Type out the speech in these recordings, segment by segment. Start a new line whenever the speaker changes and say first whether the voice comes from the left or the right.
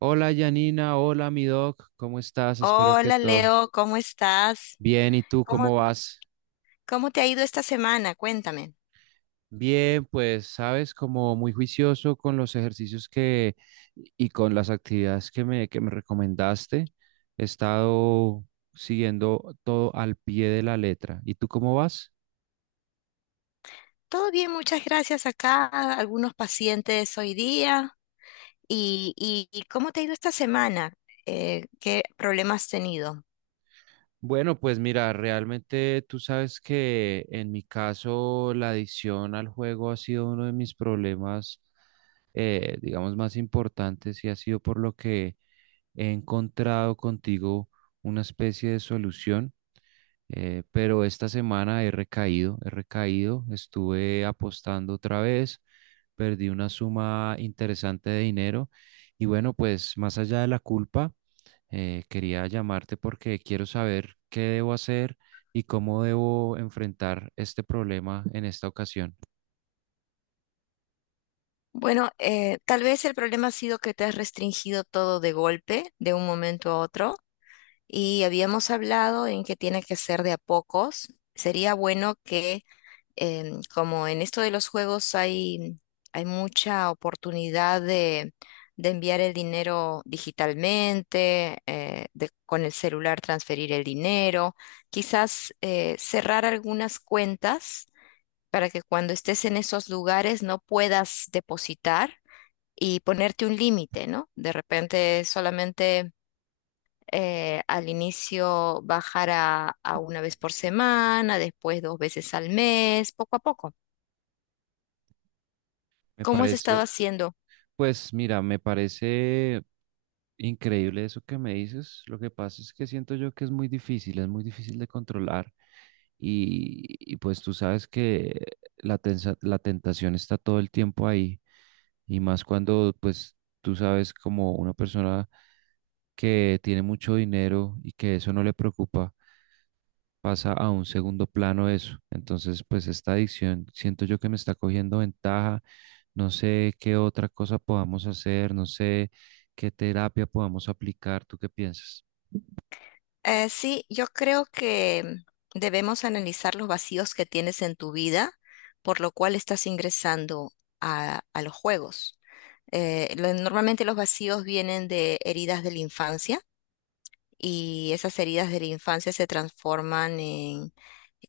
right: Hola Janina, hola mi doc, ¿cómo estás? Espero que
left: Hola
right: todo
left: Leo, ¿cómo estás?
right: bien. ¿Y tú
left: ¿Cómo,
right: cómo vas?
left: cómo te ha ido esta semana? Cuéntame.
right: Bien, pues sabes, como muy juicioso con los ejercicios que y con las actividades que me recomendaste. He estado siguiendo todo al pie de la letra. ¿Y tú cómo vas?
left: Todo bien, muchas gracias acá. Algunos pacientes hoy día. ¿Y cómo te ha ido esta semana? ¿Qué problemas has tenido?
right: Bueno, pues mira, realmente tú sabes que en mi caso la adicción al juego ha sido uno de mis problemas, digamos, más importantes y ha sido por lo que he encontrado contigo una especie de solución, pero esta semana he recaído, estuve apostando otra vez, perdí una suma interesante de dinero y bueno, pues más allá de la culpa, quería llamarte porque quiero saber qué debo hacer y cómo debo enfrentar este problema en esta ocasión.
left: Bueno, tal vez el problema ha sido que te has restringido todo de golpe, de un momento a otro, y habíamos hablado en que tiene que ser de a pocos. Sería bueno que como en esto de los juegos hay mucha oportunidad de enviar el dinero digitalmente, de con el celular transferir el dinero, quizás cerrar algunas cuentas para que cuando estés en esos lugares no puedas depositar y ponerte un límite, ¿no? De repente solamente, al inicio bajar a una vez por semana, después dos veces al mes, poco a poco.
right: Me
left: ¿Cómo has estado
right: parece...
left: haciendo?
right: Pues mira, me parece increíble eso que me dices. Lo que pasa es que siento yo que es muy difícil de controlar. Y pues tú sabes que la tentación está todo el tiempo ahí. Y más cuando pues tú sabes como una persona que tiene mucho dinero y que eso no le preocupa pasa a un segundo plano eso. Entonces, pues esta adicción siento yo que me está cogiendo ventaja. No sé qué otra cosa podamos hacer, no sé qué terapia podamos aplicar. ¿Tú qué piensas?
left: Sí, yo creo que debemos analizar los vacíos que tienes en tu vida, por lo cual estás ingresando a los juegos. Normalmente los vacíos vienen de heridas de la infancia y esas heridas de la infancia se transforman en,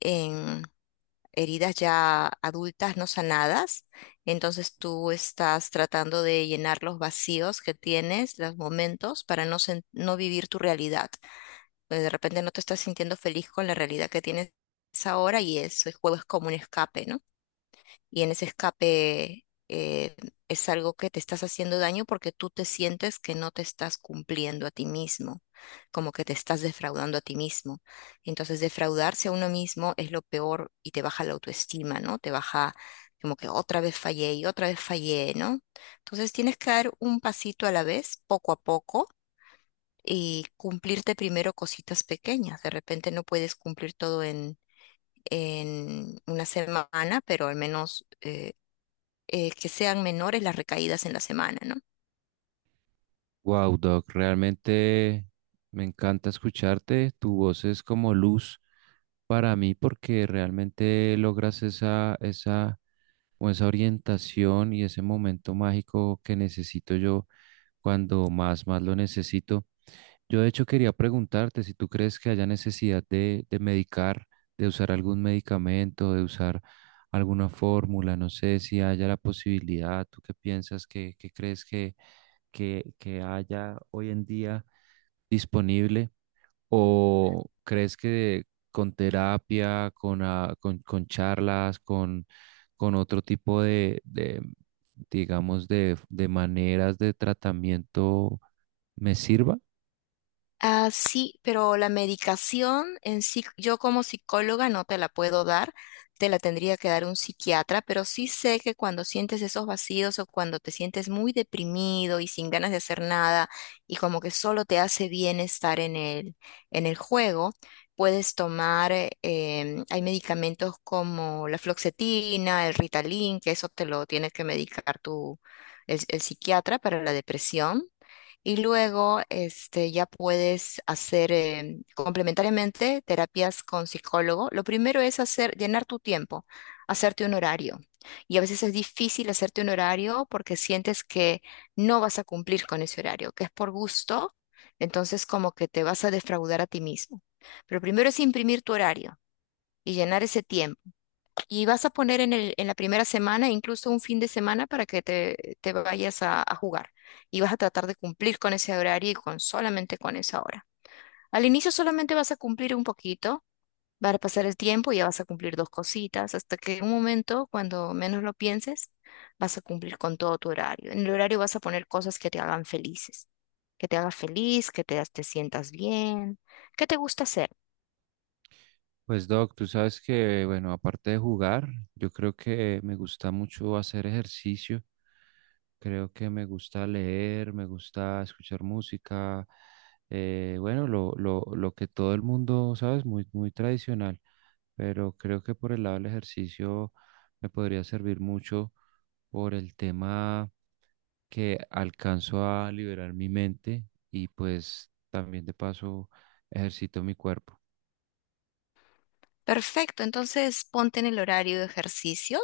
left: en heridas ya adultas no sanadas. Entonces tú estás tratando de llenar los vacíos que tienes, los momentos, para no vivir tu realidad. Pues, de repente no te estás sintiendo feliz con la realidad que tienes ahora y eso, el juego es como un escape, ¿no? Y en ese escape es algo que te estás haciendo daño porque tú te sientes que no te estás cumpliendo a ti mismo, como que te estás defraudando a ti mismo. Entonces, defraudarse a uno mismo es lo peor y te baja la autoestima, ¿no? Te baja como que otra vez fallé y otra vez fallé, ¿no? Entonces, tienes que dar un pasito a la vez, poco a poco y cumplirte primero cositas pequeñas. De repente no puedes cumplir todo en una semana, pero al menos que sean menores las recaídas en la semana, ¿no?
right: Wow, Doc, realmente me encanta escucharte. Tu voz es como luz para mí porque realmente logras o esa orientación y ese momento mágico que necesito yo cuando más, más lo necesito. Yo de hecho quería preguntarte si tú crees que haya necesidad de medicar, de usar algún medicamento, de usar alguna fórmula, no sé si haya la posibilidad, ¿tú qué piensas, qué crees que haya hoy en día disponible? ¿O crees que con terapia, con charlas, con otro tipo digamos, de maneras de tratamiento me sirva?
left: Ah, sí, pero la medicación en sí, yo como psicóloga no te la puedo dar, te la tendría que dar un psiquiatra, pero sí sé que cuando sientes esos vacíos o cuando te sientes muy deprimido y sin ganas de hacer nada y como que solo te hace bien estar en el juego, puedes tomar, hay medicamentos como la fluoxetina, el Ritalin, que eso te lo tiene que medicar tu, el psiquiatra para la depresión. Y luego, este, ya puedes hacer complementariamente terapias con psicólogo. Lo primero es hacer, llenar tu tiempo, hacerte un horario. Y a veces es difícil hacerte un horario porque sientes que no vas a cumplir con ese horario, que es por gusto, entonces como que te vas a defraudar a ti mismo. Pero primero es imprimir tu horario y llenar ese tiempo. Y vas a poner en el, en la primera semana, incluso un fin de semana, para que te vayas a jugar. Y vas a tratar de cumplir con ese horario y con solamente con esa hora. Al inicio solamente vas a cumplir un poquito, va a pasar el tiempo y ya vas a cumplir dos cositas, hasta que en un momento, cuando menos lo pienses, vas a cumplir con todo tu horario. En el horario vas a poner cosas que te hagan felices, que te haga feliz, que te sientas bien, que te gusta hacer.
right: Pues Doc, tú sabes que, bueno, aparte de jugar, yo creo que me gusta mucho hacer ejercicio, creo que me gusta leer, me gusta escuchar música, bueno, lo que todo el mundo, ¿sabes? Muy, muy tradicional, pero creo que por el lado del ejercicio me podría servir mucho por el tema que alcanzo a liberar mi mente y pues también de paso ejercito mi cuerpo.
left: Perfecto, entonces ponte en el horario de ejercicio,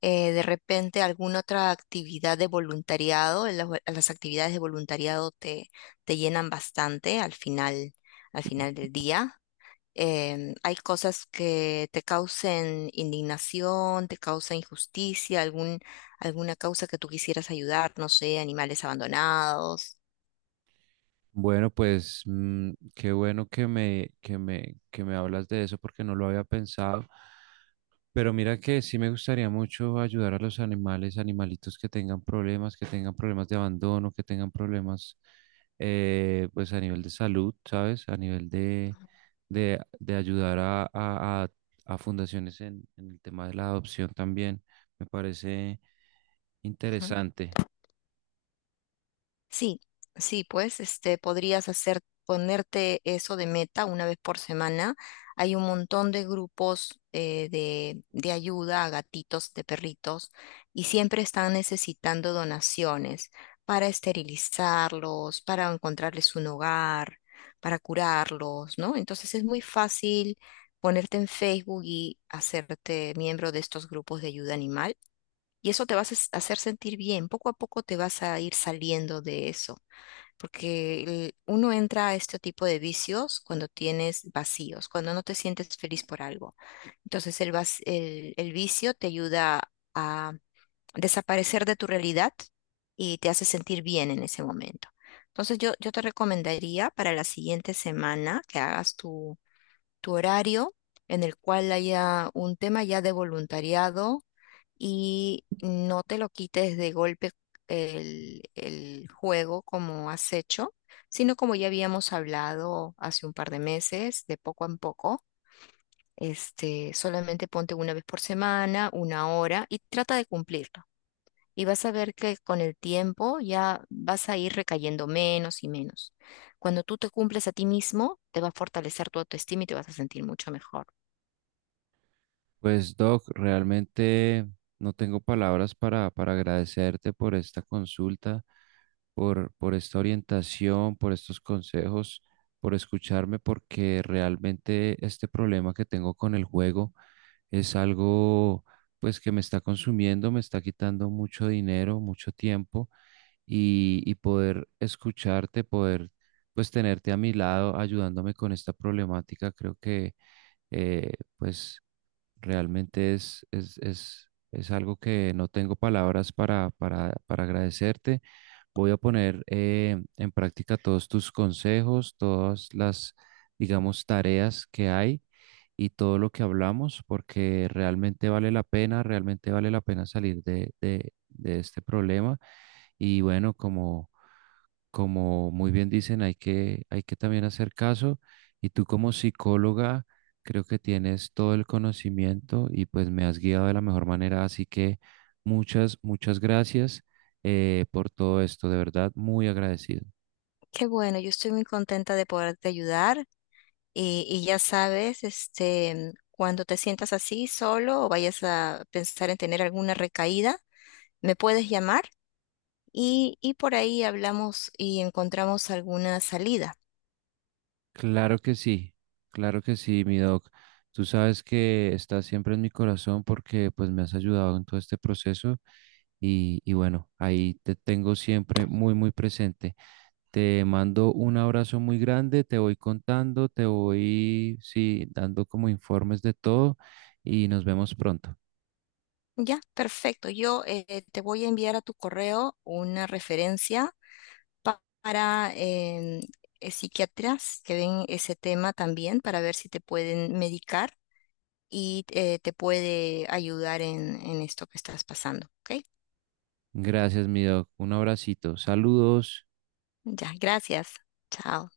left: de repente alguna otra actividad de voluntariado, en las actividades de voluntariado te, te llenan bastante al final del día. Hay cosas que te causen indignación, te causa injusticia, alguna causa que tú quisieras ayudar, no sé, animales abandonados.
right: Bueno, pues mm, qué bueno que me hablas de eso porque no lo había pensado. Pero mira que sí me gustaría mucho ayudar a los animales, animalitos que tengan problemas de abandono, que tengan problemas pues a nivel de salud, ¿sabes? A nivel de ayudar a fundaciones en el tema de la adopción también. Me parece interesante.
left: Sí, sí, pues este podrías hacer ponerte eso de meta una vez por semana. Hay un montón de grupos de ayuda a gatitos, de perritos, y siempre están necesitando donaciones para esterilizarlos, para encontrarles un hogar, para curarlos, ¿no? Entonces es muy fácil ponerte en Facebook y hacerte miembro de estos grupos de ayuda animal. Y eso te vas a hacer sentir bien. Poco a poco te vas a ir saliendo de eso. Porque uno entra a este tipo de vicios cuando tienes vacíos, cuando no te sientes feliz por algo. Entonces el vicio te ayuda a desaparecer de tu realidad y te hace sentir bien en ese momento. Entonces yo te recomendaría para la siguiente semana que hagas tu, tu horario en el cual haya un tema ya de voluntariado y no te lo quites de golpe el juego como has hecho, sino como ya habíamos hablado hace un par de meses, de poco en poco, este, solamente ponte una vez por semana, una hora y trata de cumplirlo. Y vas a ver que con el tiempo ya vas a ir recayendo menos y menos. Cuando tú te cumples a ti mismo, te va a fortalecer tu autoestima y te vas a sentir mucho mejor.
right: Pues Doc, realmente no tengo palabras para agradecerte por esta consulta, por esta orientación, por estos consejos, por escucharme, porque realmente este problema que tengo con el juego es algo pues que me está consumiendo, me está quitando mucho dinero, mucho tiempo y poder escucharte, poder pues tenerte a mi lado ayudándome con esta problemática, creo que eh, pues realmente es algo que no tengo palabras para agradecerte. Voy a poner en práctica todos tus consejos, todas las, digamos, tareas que hay y todo lo que hablamos, porque realmente vale la pena, realmente vale la pena salir de este problema. Y bueno, como muy bien dicen, hay que también hacer caso y tú como psicóloga creo que tienes todo el conocimiento y pues me has guiado de la mejor manera, así que muchas gracias por todo esto, de verdad, muy agradecido.
left: Qué bueno, yo estoy muy contenta de poderte ayudar. Y ya sabes, este, cuando te sientas así solo o vayas a pensar en tener alguna recaída, me puedes llamar y por ahí hablamos y encontramos alguna salida.
right: Claro que sí, claro que sí, mi doc. Tú sabes que estás siempre en mi corazón porque pues me has ayudado en todo este proceso y bueno, ahí te tengo siempre muy, muy presente. Te mando un abrazo muy grande, te voy contando, te voy, sí, dando como informes de todo y nos vemos pronto.
left: Ya, perfecto. Yo te voy a enviar a tu correo una referencia para psiquiatras que ven ese tema también para ver si te pueden medicar y te puede ayudar en esto que estás pasando. ¿Ok?
right: Gracias, mi doc. Un abracito. Saludos.
left: Ya, gracias. Chao.